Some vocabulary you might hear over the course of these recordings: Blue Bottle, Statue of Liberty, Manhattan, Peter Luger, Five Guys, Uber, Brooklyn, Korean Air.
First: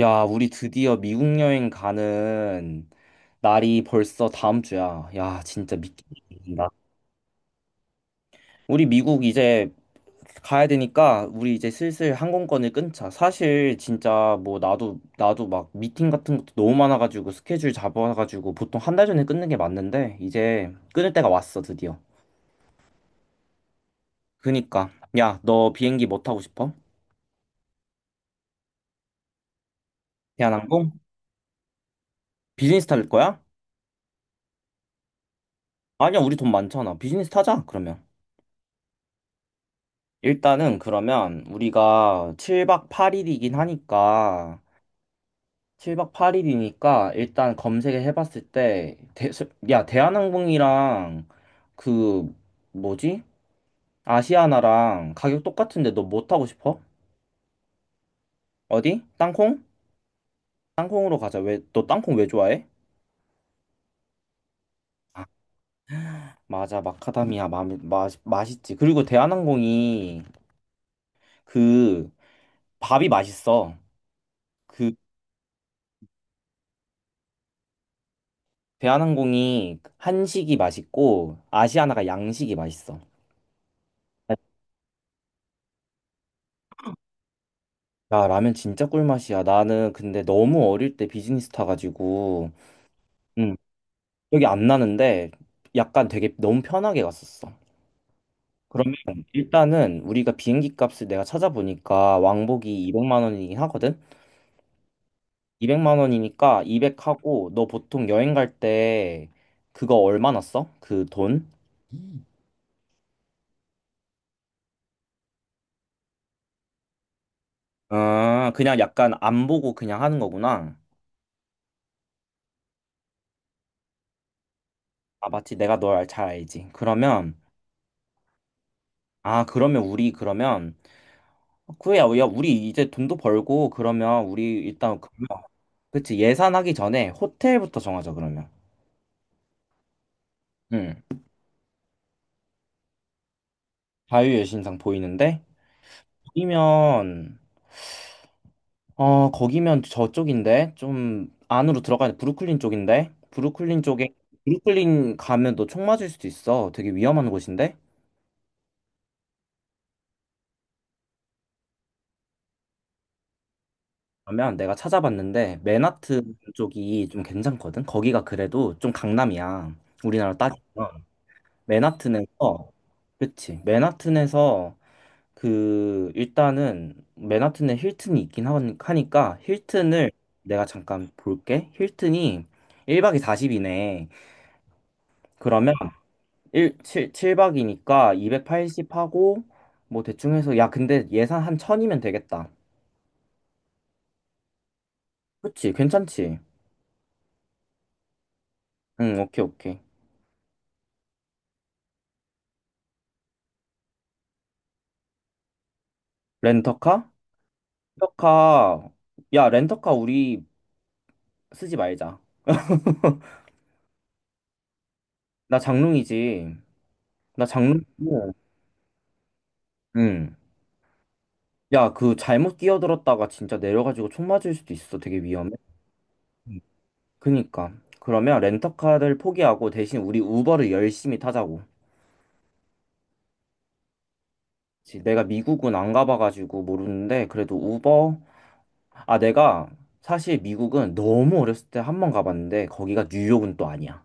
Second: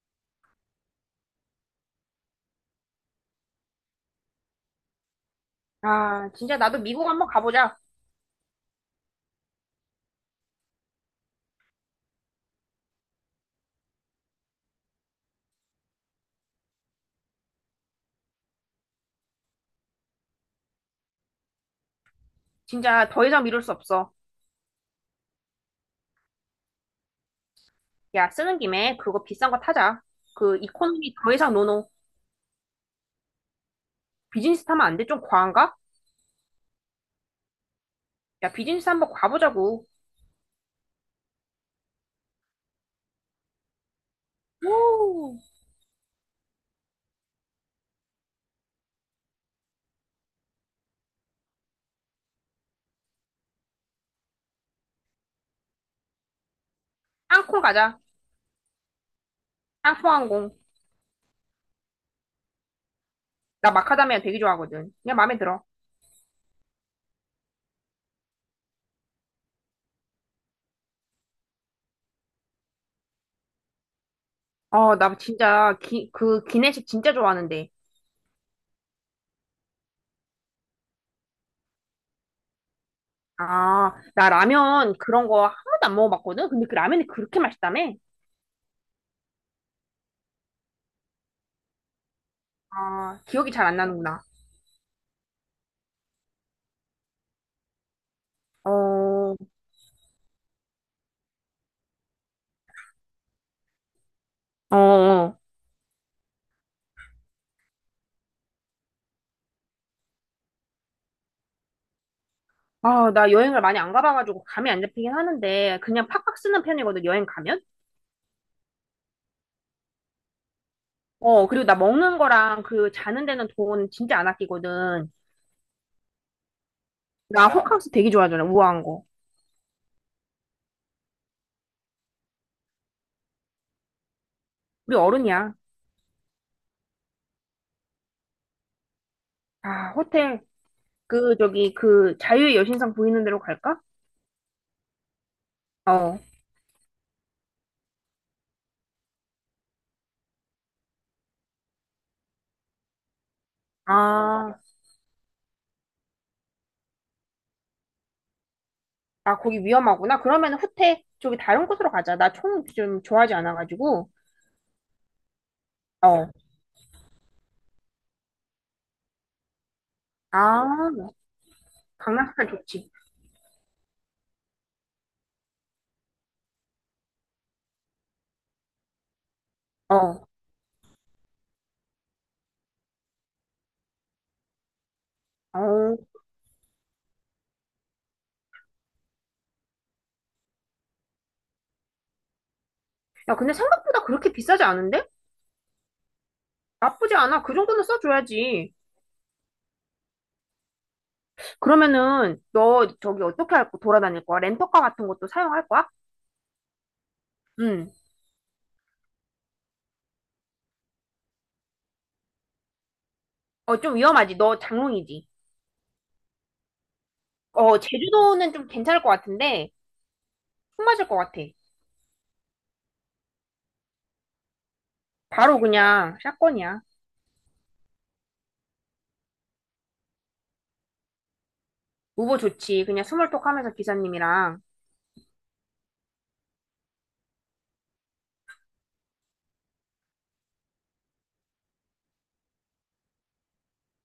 야, 우리 드디어 미국 여행 가는 날이 벌써 다음 주야. 야, 진짜 아, 진짜 믿긴다. 나도 미국 한번 가보자. 우리 미국 이제 가야 되니까 우리 이제 슬슬 항공권을 끊자. 사실 진짜 뭐 나도 막 미팅 같은 것도 너무 많아가지고 스케줄 잡아가지고 보통 한 달 전에 끊는 게 맞는데 이제 끊을 때가 왔어, 드디어. 진짜 더 이상 미룰 수 없어. 그니까 야, 너 비행기 뭐 타고 싶어? 야, 쓰는 김에 그거 비싼 거 타자. 그 대한항공? 이코노미 더 이상 노노. 비즈니스 탈 거야? 비즈니스 타면 안 돼? 좀 과한가? 아니야, 우리 돈 많잖아. 비즈니스 타자, 그러면. 야, 비즈니스 한번 가보자고. 일단은 그러면 우리가 7박 8일이긴 하니까 오, 7박 8일이니까 일단 검색을 해봤을 때 대, 야 대한항공이랑 그 뭐지? 아시아나랑 가격 똑같은데 너 뭐 타고 싶어? 항콩 가자. 어디? 땅콩? 땅콩 항공. 땅콩으로 가자. 왜 너 땅콩 왜 좋아해? 나 마카다미아 되게 좋아하거든. 그냥 마음에 들어. 맞아, 마카다미아 맛있지. 그리고 대한항공이 그 밥이 맛있어. 그 어, 나 진짜 기, 그 기내식 진짜 좋아하는데. 대한항공이 한식이 맛있고 아시아나가 양식이 맛있어. 아, 나 라면 그런 거 한 번도 안 먹어봤거든? 근데 그 라면이 그렇게 맛있다며? 야, 라면 진짜 꿀맛이야. 나는 근데 너무 어릴 때 비즈니스 타가지고, 아, 기억이 음, 잘 안 나는구나. 기억이 안 나는데, 약간 되게 너무 편하게 갔었어. 그러면 어, 일단은 우리가 비행기 값을 내가 찾아보니까 왕복이 200만 원이긴 하거든? 어, 어. 200만 원이니까 200하고, 너 보통 여행 갈 때 그거 얼마나 써? 그 돈? 아, 나 여행을 많이 안 가봐가지고 감이 안 잡히긴 하는데 그냥 팍팍 쓰는 편이거든, 여행 가면? 아, 그냥 약간 안 보고 그냥 하는 거구나. 어, 그리고 나 먹는 거랑 그 자는 데는 돈 진짜 안 아끼거든. 아, 맞지. 내가 널 잘 알지. 그러면, 나 호캉스 되게 좋아하잖아, 우아한 거. 아, 그러면 우리 그러면 그래, 야, 우리 이제 돈도 벌고, 그러면 우리 우리 일단. 어른이야. 그치, 예산하기 전에 호텔부터 정하자, 그러면. 아, 호텔, 응. 그, 저기, 그, 자유의 여신상 보이는 데로 갈까? 자유여 신상 보이는데? 어. 거기면, 거기면 저쪽인데? 좀 안으로 들어가야 돼. 브루클린 쪽인데? 브루클린 쪽에, 아, 브루클린 가면 너 총 맞을 수도 있어. 되게 위험한 곳인데? 아, 거기 위험하구나. 그러면 호텔, 저기 다른 곳으로 가자. 나 총 좀 좋아하지 않아가지고. 그러면 내가 찾아봤는데, 어. 맨하튼 쪽이 좀 괜찮거든? 거기가 그래도 좀 강남이야. 우리나라 아, 따지면. 강남스타일 맨하튼에서, 좋지. 그치, 맨하튼에서 그 일단은 맨하튼에 힐튼이 있긴 하니까 힐튼을 어. 내가 잠깐 볼게. 힐튼이 1박이 40이네. 그러면 어. 칠박이니까 280 하고 뭐 대충 해서 야, 근데 예산 한 1000이면 되겠다. 야, 근데 생각보다 그렇게 비싸지 않은데? 그치? 괜찮지? 나쁘지 않아. 그 정도는 써줘야지. 응, 오케이, 오케이. 그러면은 너 저기 어떻게 할 거, 돌아다닐 거야? 렌터카 같은 것도 사용할 거야? 렌터카? 응. 렌터카. 야, 렌터카 우리 쓰지 말자. 어, 좀 위험하지. 너 장롱이지. 나 장롱이지. 나 어, 장롱. 제주도는 좀 괜찮을 것 같은데 응. 숨 맞을 것 같아. 야, 그 잘못 끼어들었다가 진짜 내려가지고 총 맞을 수도 있어. 되게 위험해. 바로 그냥 음. 샷건이야. 그니까. 그러면 렌터카를 포기하고 대신 우리 우버를 열심히 타자고. 우버 좋지. 그냥 스몰톡 하면서 기사님이랑. 그치, 내가 미국은 안 가봐가지고 모르는데 그래도 우버. 아, 내가 사실 미국은 너무 어렸을 때 한 번 가봤는데 거기가 뉴욕은 또 아니야.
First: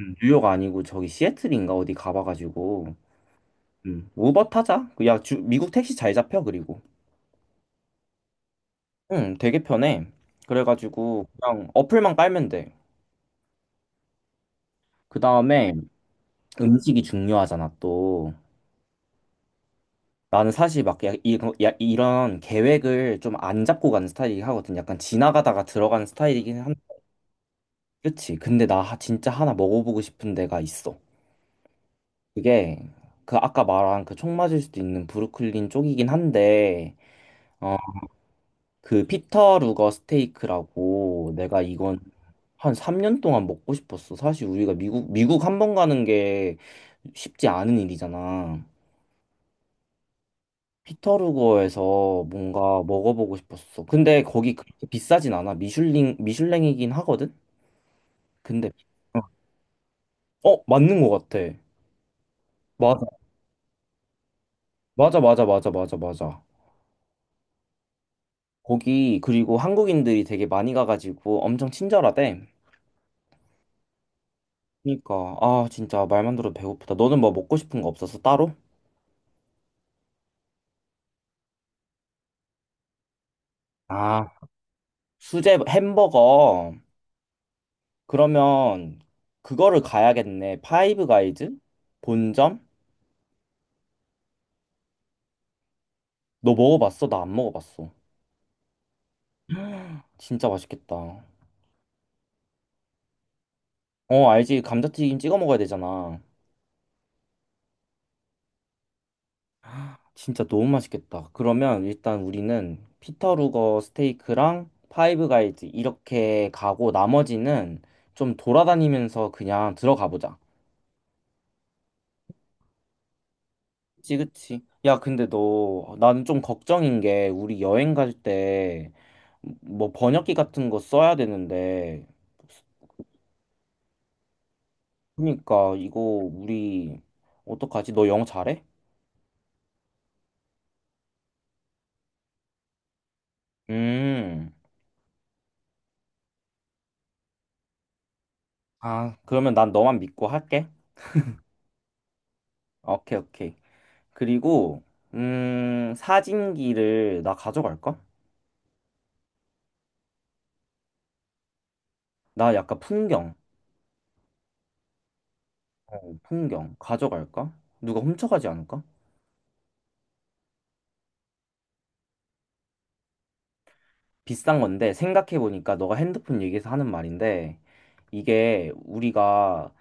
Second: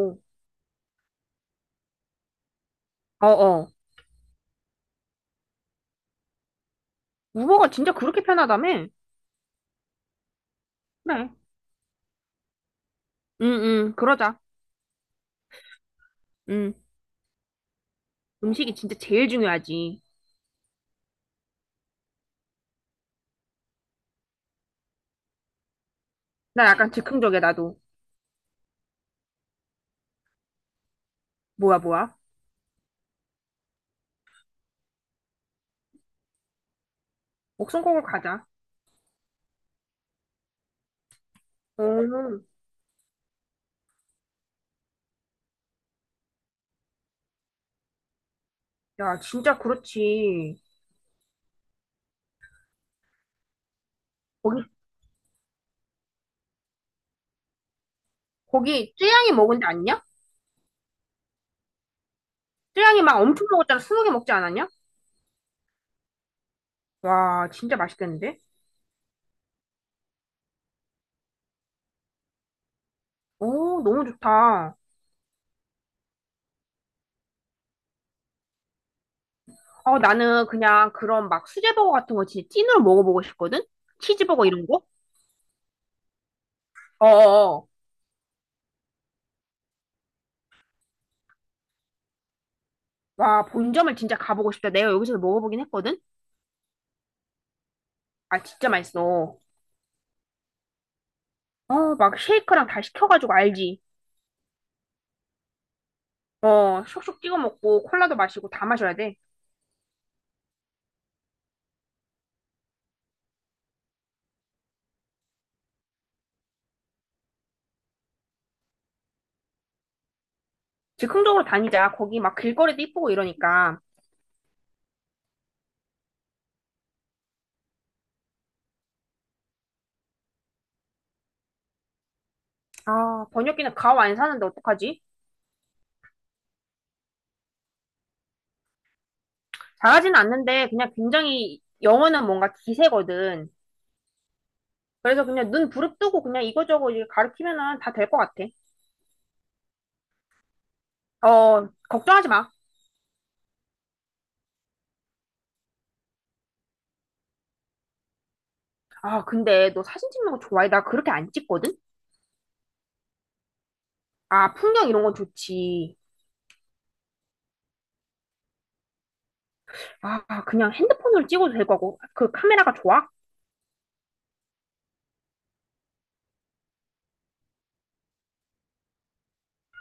뉴욕 아니고 저기 시애틀인가 어디 가봐가지고. 어어. 우버 타자. 미국 택시 잘 잡혀, 그리고. 우버가 진짜 그렇게 편하다며? 응, 되게 편해. 그래가지고 그래. 그냥 어플만 깔면 돼. 응응. 그러자. 그 다음에 응. 음식이 중요하잖아, 또. 음식이 진짜 제일 중요하지. 나는 사실 막 이런 계획을 좀 안 잡고 가는 스타일이긴 하거든. 약간 지나가다가 들어가는 스타일이긴 나 한데. 약간 즉흥적이야, 나도. 그치? 근데 나 진짜 하나 먹어보고 싶은 데가 있어. 뭐야, 뭐야? 그게 그 아까 말한 그 총 맞을 수도 있는 브루클린 쪽이긴 한데 어, 목숨 걸고 가자. 그 피터 루거 스테이크라고, 내가 이건 어. 한 3년 동안 먹고 싶었어. 사실 우리가 미국 한 번 가는 게 쉽지 않은 일이잖아. 야, 진짜 그렇지. 피터루거에서 뭔가 먹어보고 싶었어. 근데 거기 거기, 그렇게 비싸진 않아. 미슐랭이긴 하거든? 근데, 거기, 어, 쯔양이 먹은 데 아니냐? 어, 맞는 것 같아. 쯔양이 맞아, 막 엄청 먹었잖아. 스무 개 먹지 않았냐? 맞아, 맞아, 맞아, 맞아, 맞아. 와, 진짜 맛있겠는데? 거기, 그리고 한국인들이 되게 많이 가가지고 엄청 친절하대. 오, 너무 좋다. 그니까, 아, 진짜 말만 들어도 배고프다. 너는 뭐 먹고 싶은 거 없었어, 따로? 어, 나는 그냥 그런 막 수제버거 같은 거 진짜 찐으로 먹어보고 싶거든? 아, 치즈버거 이런 거? 수제 햄버거. 어어어. 그러면 그거를 가야겠네. 파이브 가이즈? 본점? 와, 본점을 진짜 가보고 싶다. 내가 여기서 먹어보긴 했거든? 너 먹어봤어? 나 안 먹어봤어. 아, 진짜 맛있어. 진짜 맛있겠다. 어, 막 쉐이크랑 다 시켜가지고 알지? 어, 알지. 감자튀김 찍어 먹어야 되잖아. 어, 쇽쇽 찍어 먹고 콜라도 마시고 다 마셔야 돼. 진짜 너무 맛있겠다. 그러면 일단 우리는 피터루거 스테이크랑 파이브 가이즈 이렇게 가고 나머지는 좀 돌아다니면서 그냥 들어가 보자. 즉흥적으로 다니자. 거기 막 길거리도 이쁘고 이러니까. 그치, 그치. 야, 근데 너, 나는 좀 걱정인 게 우리 여행 갈 때 뭐 번역기 같은 거 써야 되는데, 아, 번역기는 가오 안 사는데 어떡하지? 그러니까 이거 우리 어떡하지? 너 영어 잘해? 잘하진 않는데 그냥 굉장히 영어는 뭔가 기세거든. 음. 그래서 그냥 눈 부릅뜨고 그냥 이거저거 이제 가르치면은 다 될 것 같아. 아, 그러면 난 너만 믿고 할게. 어, 걱정하지 마. 오케이, 오케이. 그리고 사진기를 나 가져갈까? 아, 근데 너 사진 찍는 거 좋아해? 나 그렇게 안 찍거든? 나 약간 아, 풍경 이런 건 좋지. 풍경 가져갈까? 누가 훔쳐가지 않을까? 아, 그냥 핸드폰으로 찍어도 될 거고. 그 카메라가 좋아? 비싼 건데, 생각해보니까 너가 핸드폰 얘기해서 하는 말인데, 이게 우리가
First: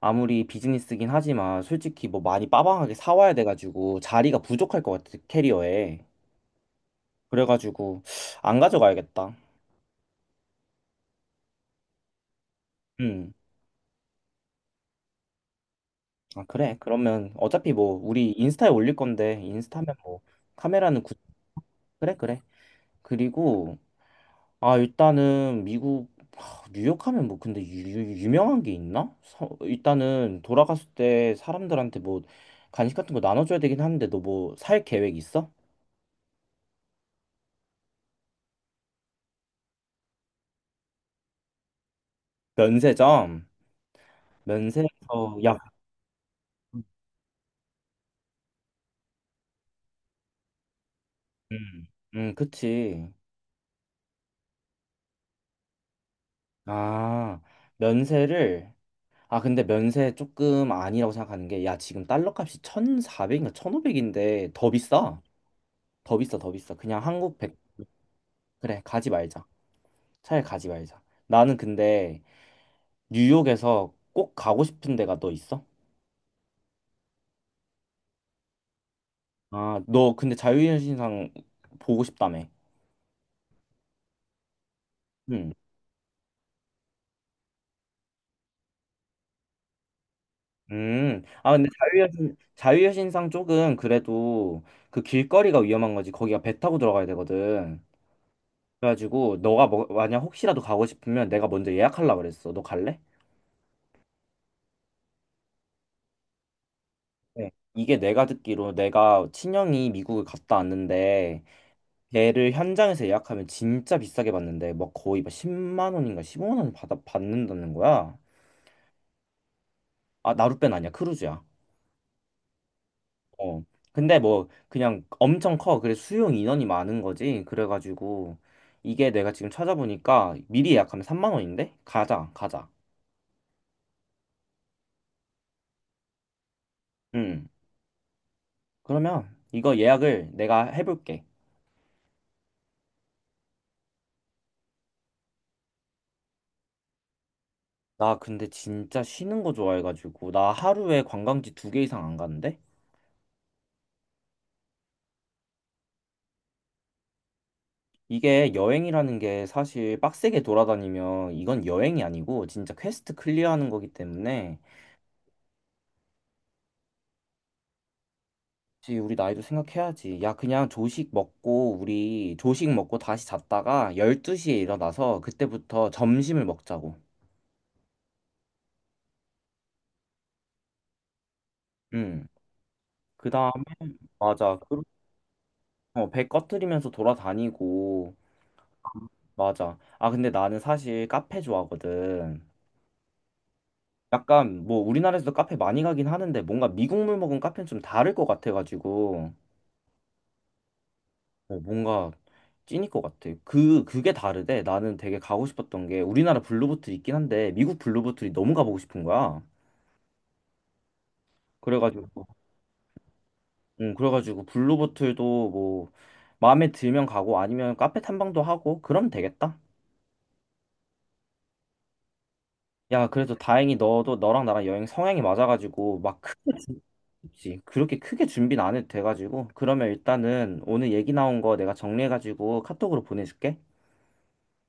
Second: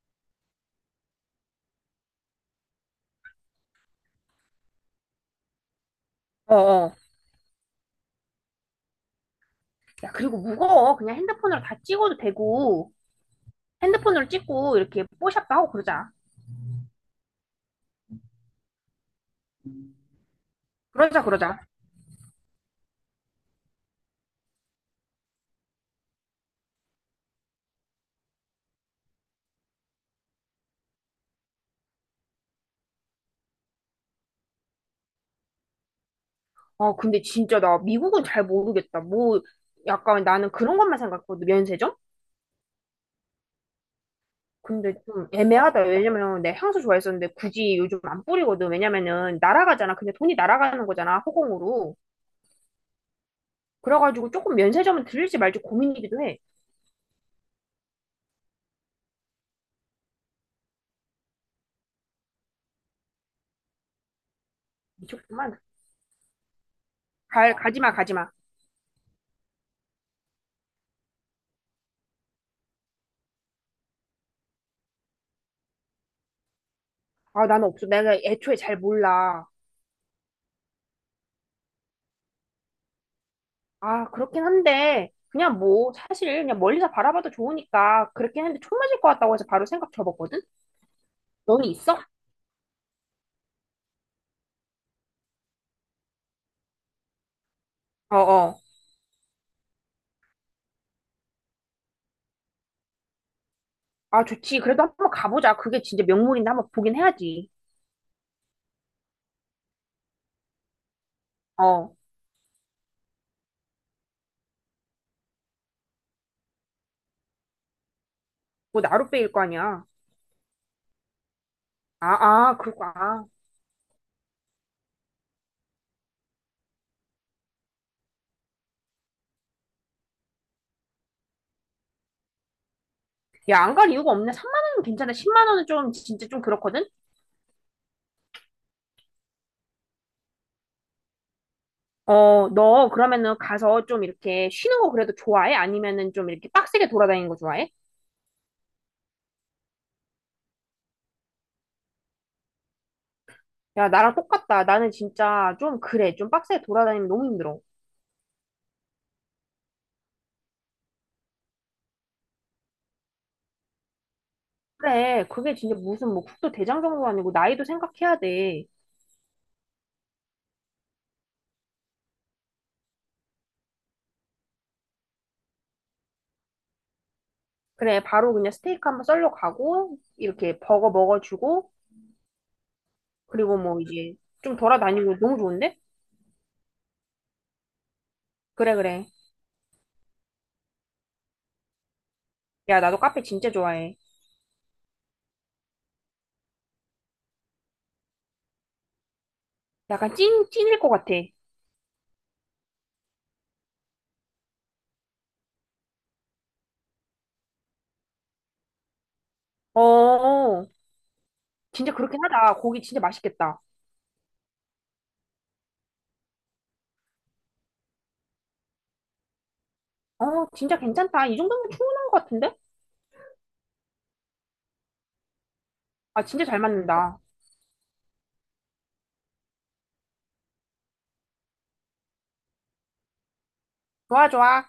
아무리 비즈니스긴 하지만 솔직히 뭐 많이 빠방하게 사와야 돼가지고 자리가 부족할 것 같아, 캐리어에. 어어. 그래가지고 안 가져가야겠다 야, 그리고 무거워. 그냥 핸드폰으로 다 찍어도 되고. 음. 핸드폰으로 찍고 이렇게 뽀샵도 하고 그러자. 아, 그래. 그러면 어차피 뭐 우리 인스타에 올릴 건데, 인스타면 뭐 카메라는 구... 그러자, 그러자. 그래, 그래. 그리고 아, 일단은 미국, 하, 뉴욕 하면 뭐 근데 유명한 게 있나? 일단은 돌아갔을 때 사람들한테 뭐 간식 같은 거 나눠줘야 되긴 하는데 너 뭐 살 계획 있어? 아, 근데 진짜 나 미국은 잘 모르겠다. 뭐, 약간 나는 그런 것만 생각했거든, 면세점? 면세점. 근데 좀 면세에서, 야. 애매하다. 왜냐면 내 향수 좋아했었는데 굳이 요즘 안 뿌리거든. 왜냐면은 날아가잖아. 근데 돈이 날아가는 거잖아, 음, 허공으로. 그치. 그래가지고 조금 면세점은 들릴지 말지 고민이기도 해. 아, 면세를. 아, 근데 면세 조금 아니라고 생각하는 게, 야, 지금 달러 값이 1400인가 1500인데 더 비싸, 미쳤구만. 더 비싸, 더 비싸. 그냥 한국 갈, 100. 가지마, 가지마. 그래, 가지 말자. 차라리 가지 말자. 나는 근데 뉴욕에서 꼭 가고 싶은 데가 너 있어? 아, 나는 없어. 내가 애초에 잘 몰라. 아, 너 근데 자유여신상 보고 싶다며. 아, 그렇긴 한데, 응. 그냥 뭐, 사실 그냥 멀리서 바라봐도 좋으니까 그렇긴 한데 총 맞을 것 같다고 해서 바로 생각 접었거든? 음. 아, 너는 근데 있어? 자유여신상 쪽은 그래도 그 길거리가 위험한 거지. 거기가 배 타고 들어가야 되거든. 어어. 그래가지고 너가 뭐, 만약 혹시라도 가고 싶으면 내가 먼저 예약하려고 그랬어. 너 갈래? 아, 좋지. 그래도 한번 가보자. 그게 진짜 명물인데 한번 보긴 해야지. 네. 이게 내가 듣기로, 내가 친형이 미국을 갔다 왔는데 어, 걔를 현장에서 예약하면 진짜 비싸게 받는데, 막 거의 막 10만 원인가 15만 원 받아 받는다는 거야. 뭐 나룻배일 거 아니야. 아, 나룻배는 아니야, 크루즈야. 아, 아, 그렇구나. 아. 어. 근데 뭐 그냥 엄청 커. 그래, 수용 인원이 많은 거지. 그래가지고 이게 내가 지금 찾아보니까 미리 예약하면 3만 원인데, 가자, 가자. 야, 안 갈 이유가 없네. 3만 원은 괜찮아. 10만 원은 좀 진짜 좀 그렇거든. 응. 그러면 이거 예약을 내가 해볼게. 어, 너 그러면은 가서 좀 이렇게 쉬는 거 그래도 좋아해? 아니면은 좀 이렇게 빡세게 돌아다니는 거 좋아해? 나 근데 진짜 쉬는 거 좋아해가지고 나 하루에 관광지 두 개 이상 안 가는데? 야, 나랑 똑같다. 나는 진짜 좀 그래. 좀 빡세게 돌아다니면 너무 힘들어. 이게 여행이라는 게 사실 빡세게 돌아다니면 이건 여행이 아니고 진짜 퀘스트 클리어하는 거기 때문에. 그래, 그게 진짜 무슨 뭐 국도 대장정도 아니고 나이도 생각해야 돼. 그치, 우리 나이도 생각해야지. 야, 그냥 조식 먹고, 우리 조식 먹고 다시 잤다가 12시에 일어나서 그때부터 점심을 먹자고. 그래, 바로 그냥 스테이크 한번 썰러 가고 이렇게 버거 먹어주고 응. 그다음. 그리고 뭐 이제 좀 맞아. 돌아다니고 너무 좋은데? 배 꺼트리면서 돌아다니고. 그래, 그래. 맞아. 아, 근데 나는 사실 카페 좋아하거든. 야, 나도 카페 진짜 좋아해. 약간 뭐 우리나라에서도 카페 많이 가긴 하는데 뭔가 미국물 먹은 카페는 좀 다를 것 같아가지고. 약간 찐, 찐일 것 같아. 어, 뭔가 찐일 것 같아. 그게 다르대. 나는 되게 가고 싶었던 게 우리나라 블루보틀 있긴 한데 미국 블루보틀이 너무 가보고 싶은 거야. 어, 어. 어. 진짜 그렇긴 그래가지고, 하다. 고기 진짜 맛있겠다. 응, 그래가지고 블루보틀도 뭐 마음에 들면 가고 아니면 카페 탐방도 하고 그러면 되겠다. 어, 진짜 괜찮다. 이 정도면 충분한 것 같은데? 야, 그래도 다행히 너도 너랑 나랑 여행 성향이 맞아가지고 막 아, 진짜 크게 잘 맞는다. 그치. 그렇게 크게 준비는 안 해도 돼가지고, 그러면 일단은 오늘 얘기 나온 거 내가 정리해가지고 카톡으로 보내줄게. 좋아, 좋아.